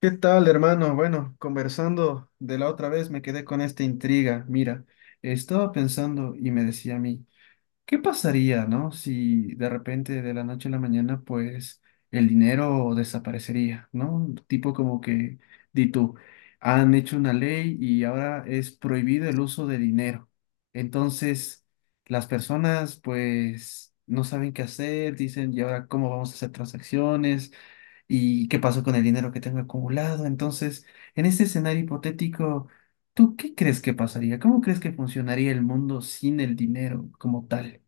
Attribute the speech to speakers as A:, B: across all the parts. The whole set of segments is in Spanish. A: ¿Qué tal, hermano? Bueno, conversando de la otra vez me quedé con esta intriga. Mira, estaba pensando y me decía a mí, ¿qué pasaría, no? Si de repente de la noche a la mañana, pues el dinero desaparecería, ¿no? Tipo como que, di tú, han hecho una ley y ahora es prohibido el uso de dinero. Entonces, las personas, pues, no saben qué hacer, dicen, ¿y ahora cómo vamos a hacer transacciones? Y qué pasó con el dinero que tengo acumulado. Entonces, en este escenario hipotético, ¿tú qué crees que pasaría? ¿Cómo crees que funcionaría el mundo sin el dinero como tal?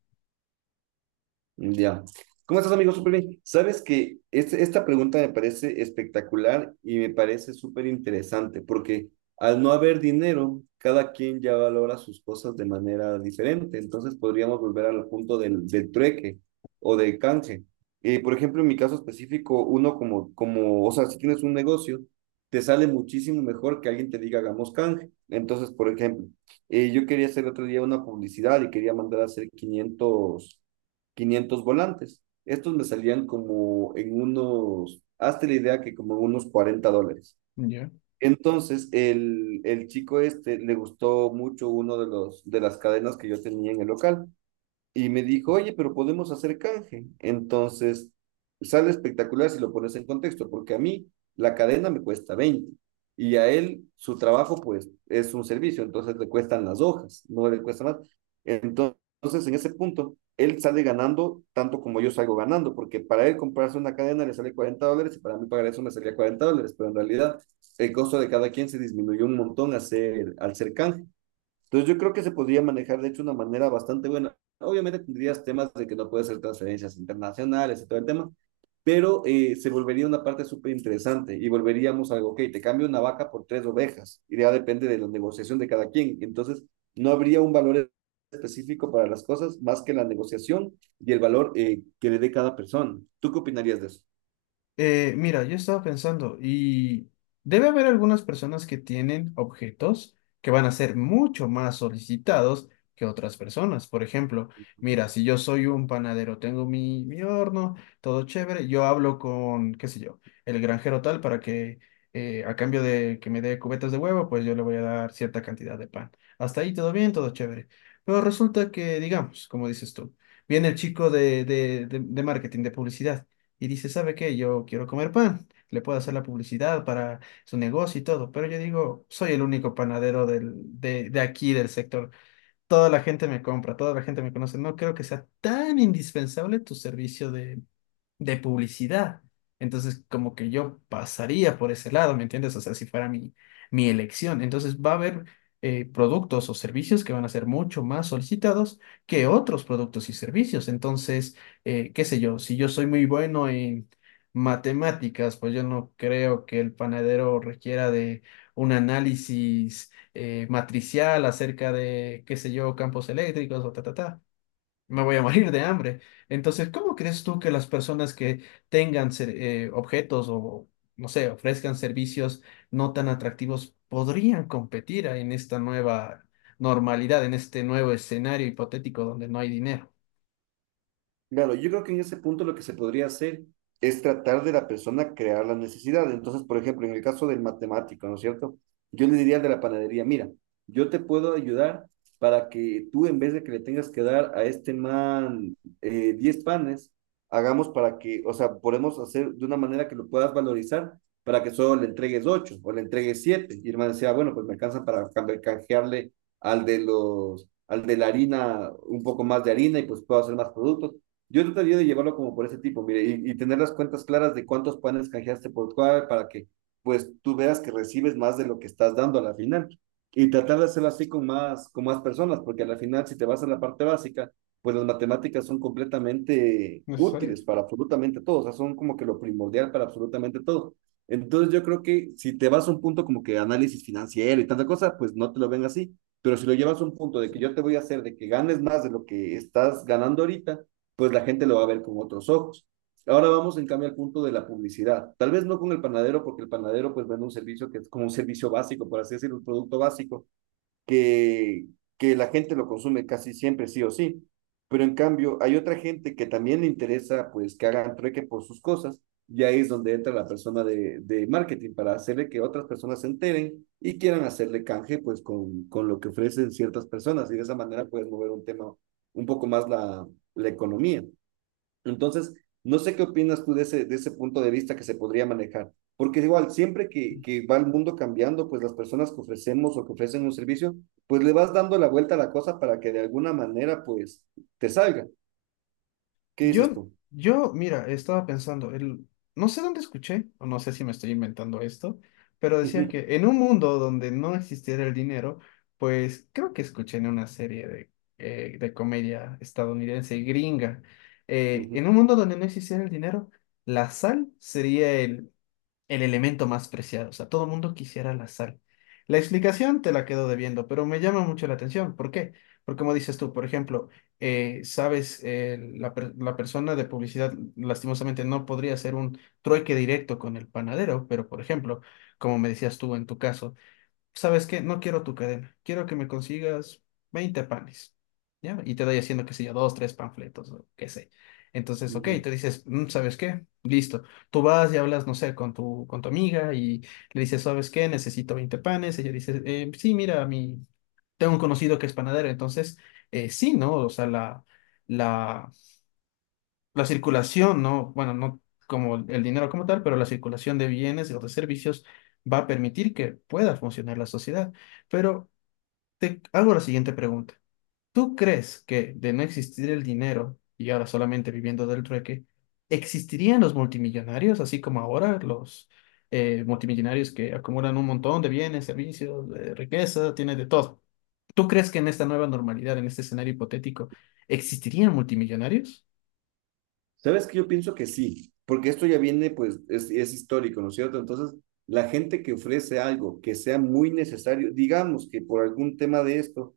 B: Ya. ¿Cómo estás, amigo? Súper bien. Sabes que esta pregunta me parece espectacular y me parece súper interesante porque al no haber dinero, cada quien ya valora sus cosas de manera diferente. Entonces podríamos volver al punto del trueque o del canje. Por ejemplo, en mi caso específico, uno o sea, si tienes un negocio, te sale muchísimo mejor que alguien te diga hagamos canje. Entonces, por ejemplo, yo quería hacer otro día una publicidad y quería mandar a hacer quinientos volantes. Estos me salían hazte la idea que como en unos $40.
A: ¿Ya?
B: Entonces, el chico este le gustó mucho uno de los de las cadenas que yo tenía en el local y me dijo, oye, pero podemos hacer canje. Entonces, sale espectacular si lo pones en contexto, porque a mí la cadena me cuesta 20 y a él su trabajo pues es un servicio, entonces le cuestan las hojas, no le cuesta más. Entonces, en ese punto, él sale ganando tanto como yo salgo ganando, porque para él comprarse una cadena le sale $40 y para mí pagar eso me salía $40, pero en realidad el costo de cada quien se disminuyó un montón al ser canje. Entonces yo creo que se podría manejar de hecho de una manera bastante buena. Obviamente tendrías temas de que no puedes hacer transferencias internacionales y todo el tema, pero se volvería una parte súper interesante y volveríamos a algo, ok, te cambio una vaca por tres ovejas y ya depende de la negociación de cada quien. Entonces no habría un valor específico para las cosas más que la negociación y el valor que le dé cada persona. ¿Tú qué opinarías de eso?
A: Mira, yo estaba pensando, y debe haber algunas personas que tienen objetos que van a ser mucho más solicitados que otras personas. Por ejemplo, mira, si yo soy un panadero, tengo mi horno, todo chévere, yo hablo con, qué sé yo, el granjero tal para que a cambio de que me dé cubetas de huevo, pues yo le voy a dar cierta cantidad de pan. Hasta ahí todo bien, todo chévere. Pero resulta que, digamos, como dices tú, viene el chico de marketing, de publicidad y dice, ¿sabe qué? Yo quiero comer pan. Le puedo hacer la publicidad para su negocio y todo, pero yo digo, soy el único panadero de aquí, del sector. Toda la gente me compra, toda la gente me conoce. No creo que sea tan indispensable tu servicio de publicidad. Entonces, como que yo pasaría por ese lado, ¿me entiendes? O sea, si fuera mi elección. Entonces, va a haber productos o servicios que van a ser mucho más solicitados que otros productos y servicios. Entonces, qué sé yo, si yo soy muy bueno en matemáticas, pues yo no creo que el panadero requiera de un análisis matricial acerca de, qué sé yo, campos eléctricos o ta, ta, ta, me voy a morir de hambre. Entonces, ¿cómo crees tú que las personas que tengan objetos o, no sé, ofrezcan servicios no tan atractivos podrían competir en esta nueva normalidad, en este nuevo escenario hipotético donde no hay dinero
B: Claro, yo creo que en ese punto lo que se podría hacer es tratar de la persona crear la necesidad. Entonces, por ejemplo, en el caso del matemático, ¿no es cierto? Yo le diría al de la panadería, mira, yo te puedo ayudar para que tú en vez de que le tengas que dar a este man 10 panes, hagamos para que, o sea, podemos hacer de una manera que lo puedas valorizar para que solo le entregues 8 o le entregues siete. Y el man decía, bueno, pues me alcanza para canjearle al de la harina un poco más de harina y pues puedo hacer más productos. Yo trataría de llevarlo como por ese tipo, mire, y tener las cuentas claras de cuántos panes canjeaste por cuál, para que pues tú veas que recibes más de lo que estás dando a la final. Y tratar de hacerlo así con más personas, porque a la final si te vas a la parte básica, pues las matemáticas son completamente
A: necesario?
B: útiles para absolutamente todo, o sea, son como que lo primordial para absolutamente todo. Entonces yo creo que si te vas a un punto como que análisis financiero y tanta cosa, pues no te lo ven así, pero si lo llevas a un punto de que yo te voy a hacer de que ganes más de lo que estás ganando ahorita, pues la gente lo va a ver con otros ojos. Ahora vamos en cambio al punto de la publicidad. Tal vez no con el panadero, porque el panadero pues vende un servicio que es como un servicio básico, por así decirlo, un producto básico, que, que la gente lo consume casi siempre, sí o sí. Pero en cambio hay otra gente que también le interesa pues que hagan trueque por sus cosas y ahí es donde entra la persona de marketing para hacerle que otras personas se enteren y quieran hacerle canje pues con lo que ofrecen ciertas personas y de esa manera puedes mover un tema un poco más la economía. Entonces, no sé qué opinas tú de ese punto de vista que se podría manejar, porque igual, siempre que va el mundo cambiando, pues las personas que ofrecemos o que ofrecen un servicio, pues le vas dando la vuelta a la cosa para que de alguna manera, pues, te salga. ¿Qué dices
A: Yo,
B: tú?
A: yo, mira, estaba pensando, el, no sé dónde escuché, o no sé si me estoy inventando esto, pero decía que en un mundo donde no existiera el dinero, pues creo que escuché en una serie de comedia estadounidense, gringa,
B: Ujú,
A: en un mundo donde no existiera el dinero, la sal sería el elemento más preciado. O sea, todo el mundo quisiera la sal. La explicación te la quedo debiendo, pero me llama mucho la atención. ¿Por qué? Porque como dices tú, por ejemplo, sabes, la persona de publicidad lastimosamente no podría hacer un trueque directo con el panadero, pero por ejemplo, como me decías tú en tu caso, ¿sabes qué? No quiero tu cadena, quiero que me consigas 20 panes, ¿ya? Y te doy haciendo, qué sé yo, dos, tres panfletos o qué sé. Entonces, ok,
B: ujú.
A: te dices, "Mm, ¿sabes qué? Listo. Tú vas y hablas, no sé, con con tu amiga y le dices, ¿sabes qué? Necesito 20 panes. Ella dice, sí, mira, mi... tengo un conocido que es panadero, entonces, sí, ¿no? O sea, la... La, la circulación, no, bueno, no como el dinero como tal, pero la circulación de bienes o de servicios va a permitir que pueda funcionar la sociedad. Pero te hago la siguiente pregunta. ¿Tú crees que de no existir el dinero y ahora solamente viviendo del trueque, existirían los multimillonarios, así como ahora los multimillonarios que acumulan un montón de bienes, servicios, riqueza, tienen de todo? ¿Tú crees que en esta nueva normalidad, en este escenario hipotético, existirían multimillonarios?
B: Sabes que yo pienso que sí, porque esto ya viene, pues, es histórico, ¿no es cierto? Entonces, la gente que ofrece algo que sea muy necesario, digamos que por algún tema de esto,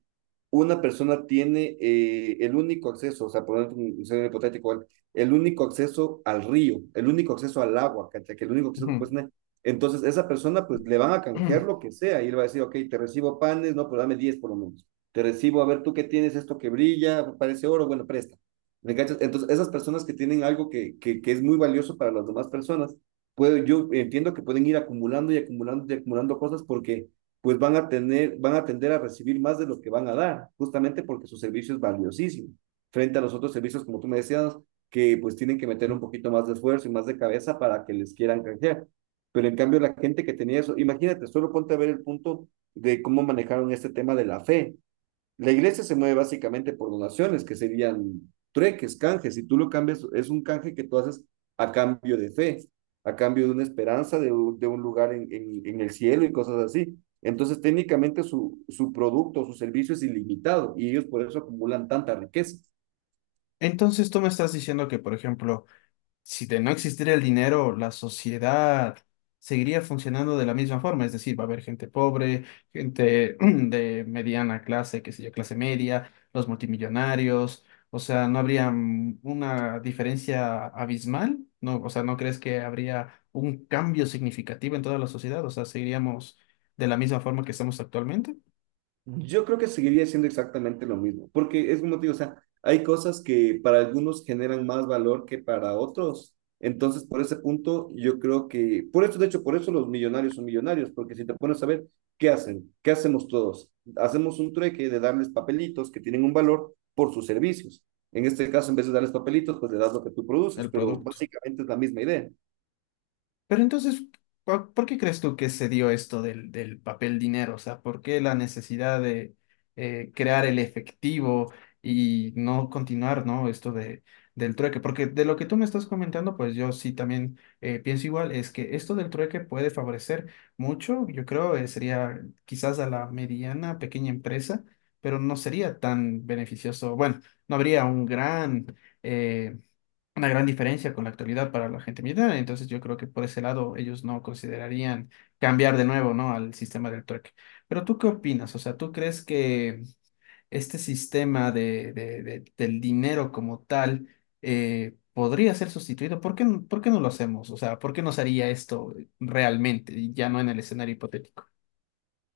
B: una persona tiene el único acceso, o sea, por un escenario hipotético, ¿vale? El único acceso al río, el único acceso al agua, ¿cachai? Que el único acceso que puedes
A: Ujú.
B: tener. Entonces, esa persona, pues, le van a canjear lo que sea, y él va a decir, ok, te recibo panes, no, pues dame 10 por lo menos. Te recibo, a ver, tú qué tienes, esto que brilla, parece oro, bueno, presta. ¿Me cachas? Entonces, esas personas que tienen algo que es muy valioso para las demás personas, puedo, yo entiendo que pueden ir acumulando y acumulando y acumulando cosas porque pues van a tener, van a tender a recibir más de lo que van a dar, justamente porque su servicio es valiosísimo, frente a los otros servicios, como tú me decías, que pues tienen que meter un poquito más de esfuerzo y más de cabeza para que les quieran canjear. Pero en cambio la gente que tenía eso, imagínate, solo ponte a ver el punto de cómo manejaron este tema de la fe, la iglesia se mueve básicamente por donaciones, que serían trueques, canjes. Si tú lo cambias, es un canje que tú haces a cambio de fe, a cambio de una esperanza, de un lugar el cielo y cosas así. Entonces, técnicamente su producto, su servicio es ilimitado y ellos por eso acumulan tanta riqueza.
A: Entonces tú me estás diciendo que, por ejemplo, si de no existiera el dinero, la sociedad seguiría funcionando de la misma forma, es decir, va a haber gente pobre, gente de mediana clase, qué sé yo, clase media, los multimillonarios, o sea, ¿no habría una diferencia abismal? No, o sea, ¿no crees que habría un cambio significativo en toda la sociedad? O sea, ¿seguiríamos de la misma forma que estamos actualmente?
B: Yo creo que seguiría siendo exactamente lo mismo, porque es como te digo, o sea, hay cosas que para algunos generan más valor que para otros. Entonces, por ese punto, yo creo que, por eso, de hecho, por eso los millonarios son millonarios, porque si te pones a ver, ¿qué hacen? ¿Qué hacemos todos? Hacemos un trueque de darles papelitos que tienen un valor por sus servicios. En este caso, en vez de darles papelitos, pues le das lo que tú produces,
A: El
B: pero
A: producto.
B: básicamente es la misma idea.
A: Pero entonces, ¿por qué crees tú que se dio esto del papel dinero? O sea, ¿por qué la necesidad de crear el efectivo y no continuar, ¿no? Esto de, del trueque. Porque de lo que tú me estás comentando, pues yo sí también pienso igual, es que esto del trueque puede favorecer mucho, yo creo, sería quizás a la mediana, pequeña empresa, pero no sería tan beneficioso. Bueno, no habría un gran... eh, una gran diferencia con la actualidad para la gente militar. Entonces yo creo que por ese lado ellos no considerarían cambiar de nuevo, ¿no? Al sistema del trueque. Pero ¿tú qué opinas? O sea, ¿tú crees que este sistema del dinero como tal podría ser sustituido? ¿Por qué, n- por qué no lo hacemos? O sea, ¿por qué nos haría esto realmente y ya no en el escenario hipotético?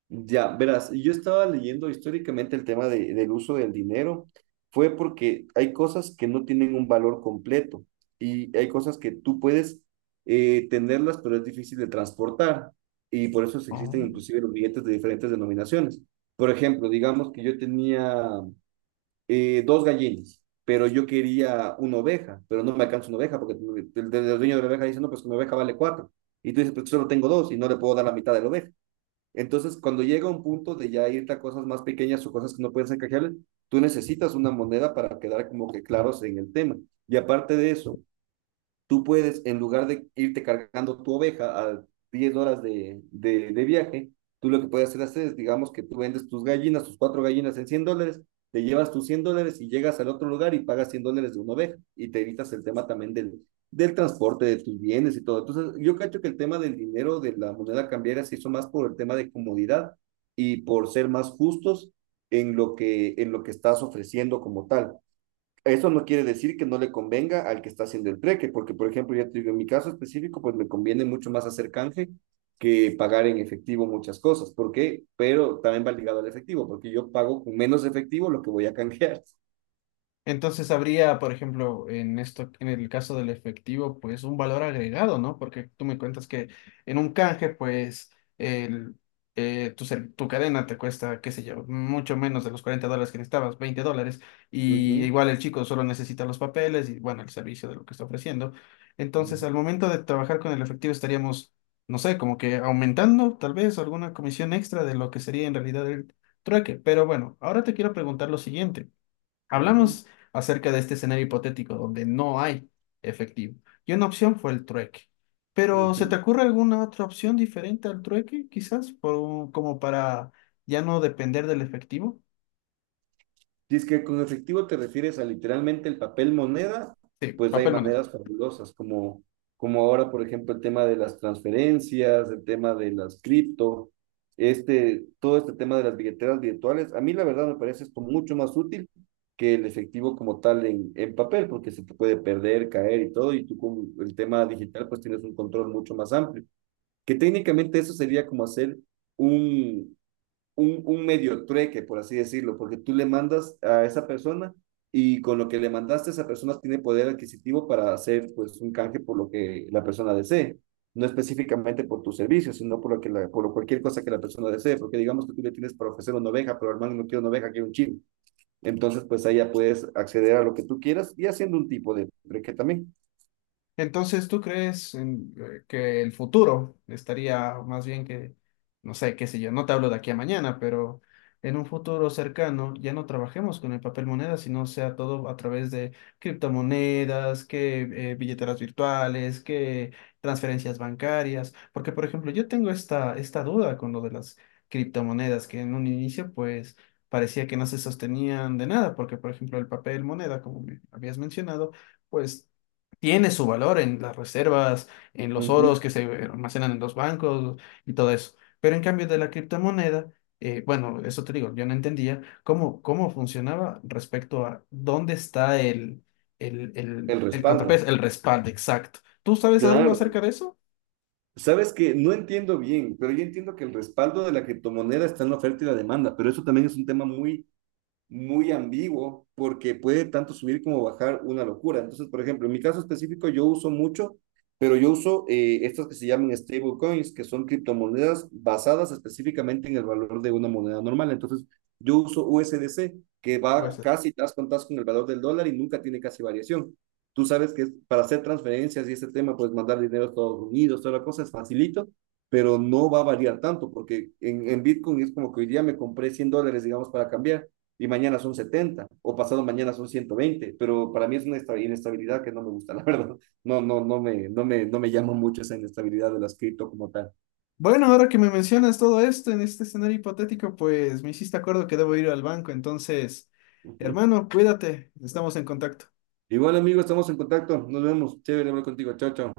B: Ya, verás, yo estaba leyendo históricamente el tema del uso del dinero, fue porque hay cosas que no tienen un valor completo y hay cosas que tú puedes tenerlas, pero es difícil de transportar y por eso se existen inclusive los billetes de diferentes denominaciones. Por ejemplo, digamos que yo tenía dos gallinas, pero yo quería una oveja, pero no me alcanza una oveja porque el dueño de la oveja dice, no, pues una oveja vale cuatro. Y tú dices, pues solo tengo dos y no le puedo dar la mitad de la oveja. Entonces, cuando llega un punto de ya irte a cosas más pequeñas o cosas que no pueden ser canjeables, tú necesitas una moneda para quedar como que claros en el tema. Y aparte de eso, tú puedes, en lugar de irte cargando tu oveja a 10 horas de viaje, tú lo que puedes hacer, es, digamos, que tú vendes tus gallinas, tus cuatro gallinas en $100, te llevas tus $100 y llegas al otro lugar y pagas $100 de una oveja y te evitas el tema también del transporte, de tus bienes y todo. Entonces, yo cacho que el tema del dinero, de la moneda cambiaria, se hizo más por el tema de comodidad y por ser más justos en lo que estás ofreciendo como tal. Eso no quiere decir que no le convenga al que está haciendo el trueque, porque, por ejemplo, ya te digo, en mi caso específico, pues me conviene mucho más hacer canje que pagar en efectivo muchas cosas. ¿Por qué? Pero también va ligado al efectivo, porque yo pago con menos efectivo lo que voy a canjear.
A: Entonces habría, por ejemplo, en esto, en el caso del efectivo, pues un valor agregado, ¿no? Porque tú me cuentas que en un canje, pues el, tu cadena te cuesta, qué sé yo, mucho menos de los $40 que necesitabas, $20, y
B: Ujú,
A: igual el chico solo necesita los papeles y, bueno, el servicio de lo que está ofreciendo. Entonces,
B: ujú,
A: al momento de trabajar con el efectivo estaríamos, no sé, como que aumentando tal vez alguna comisión extra de lo que sería en realidad el trueque. Pero bueno, ahora te quiero preguntar lo siguiente.
B: ujú,
A: Hablamos acerca de este escenario hipotético donde no hay efectivo. Y una opción fue el trueque. Pero ¿se
B: ujú.
A: te ocurre alguna otra opción diferente al trueque? Quizás por un- como para ya no depender del efectivo.
B: Dice que con efectivo te refieres a literalmente el papel moneda,
A: Sí,
B: pues hay
A: papel moneda.
B: maneras fabulosas, como ahora, por ejemplo, el tema de las transferencias, el tema de las cripto, este, todo este tema de las billeteras virtuales. A mí la verdad me parece esto mucho más útil que el efectivo como tal en papel, porque se te puede perder, caer y todo, y tú con el tema digital pues tienes un control mucho más amplio, que técnicamente eso sería como hacer un, un medio trueque, por así decirlo, porque tú le mandas a esa persona y con lo que le mandaste, esa persona tiene poder adquisitivo para hacer pues un canje por lo que la persona desee, no específicamente por tu servicio, sino por cualquier cosa que la persona desee, porque digamos que tú le tienes para ofrecer una oveja, pero hermano no quiero una oveja, quiero un chivo. Entonces, pues ahí ya puedes acceder a lo que tú quieras y haciendo un tipo de trueque también.
A: Entonces, ¿tú crees en, que el futuro estaría más bien que, no sé, qué sé yo, no te hablo de aquí a mañana, pero en un futuro cercano ya no trabajemos con el papel moneda, sino sea todo a través de criptomonedas, que billeteras virtuales, que transferencias bancarias? Porque, por ejemplo, yo tengo esta duda con lo de las criptomonedas, que en un inicio, pues, parecía que no se sostenían de nada, porque, por ejemplo, el papel moneda, como me habías mencionado, pues tiene su valor en las reservas, en
B: Uh
A: los
B: -huh.
A: oros que se almacenan en los bancos y todo eso. Pero en cambio de la criptomoneda, bueno, eso te digo, yo no entendía cómo, cómo funcionaba respecto a dónde está
B: El
A: el
B: respaldo.
A: contrapeso, el respaldo exacto. ¿Tú sabes algo
B: Claro,
A: acerca de eso?
B: sabes que no entiendo bien, pero yo entiendo que el respaldo de la criptomoneda está en la oferta y la demanda, pero eso también es un tema muy muy ambiguo porque puede tanto subir como bajar una locura. Entonces, por ejemplo, en mi caso específico yo uso mucho, pero yo uso estas que se llaman stablecoins, que son criptomonedas basadas específicamente en el valor de una moneda normal. Entonces, yo uso USDC, que
A: ¿O es-
B: va casi tas con el valor del dólar y nunca tiene casi variación. Tú sabes que para hacer transferencias y ese tema, pues mandar dinero a Estados Unidos, toda la cosa es facilito, pero no va a variar tanto, porque en Bitcoin es como que hoy día me compré $100, digamos, para cambiar, y mañana son 70 o pasado mañana son 120, pero para mí es una inestabilidad que no me gusta, la verdad. No, no, no me llama mucho esa inestabilidad de las cripto como tal.
A: Bueno, ahora que me mencionas todo esto en este escenario hipotético, pues me hiciste acuerdo que debo ir al banco, entonces, hermano, cuídate, estamos en contacto.
B: Igual, bueno, amigo, estamos en contacto. Nos vemos. Chévere hablar contigo. Chao, chao.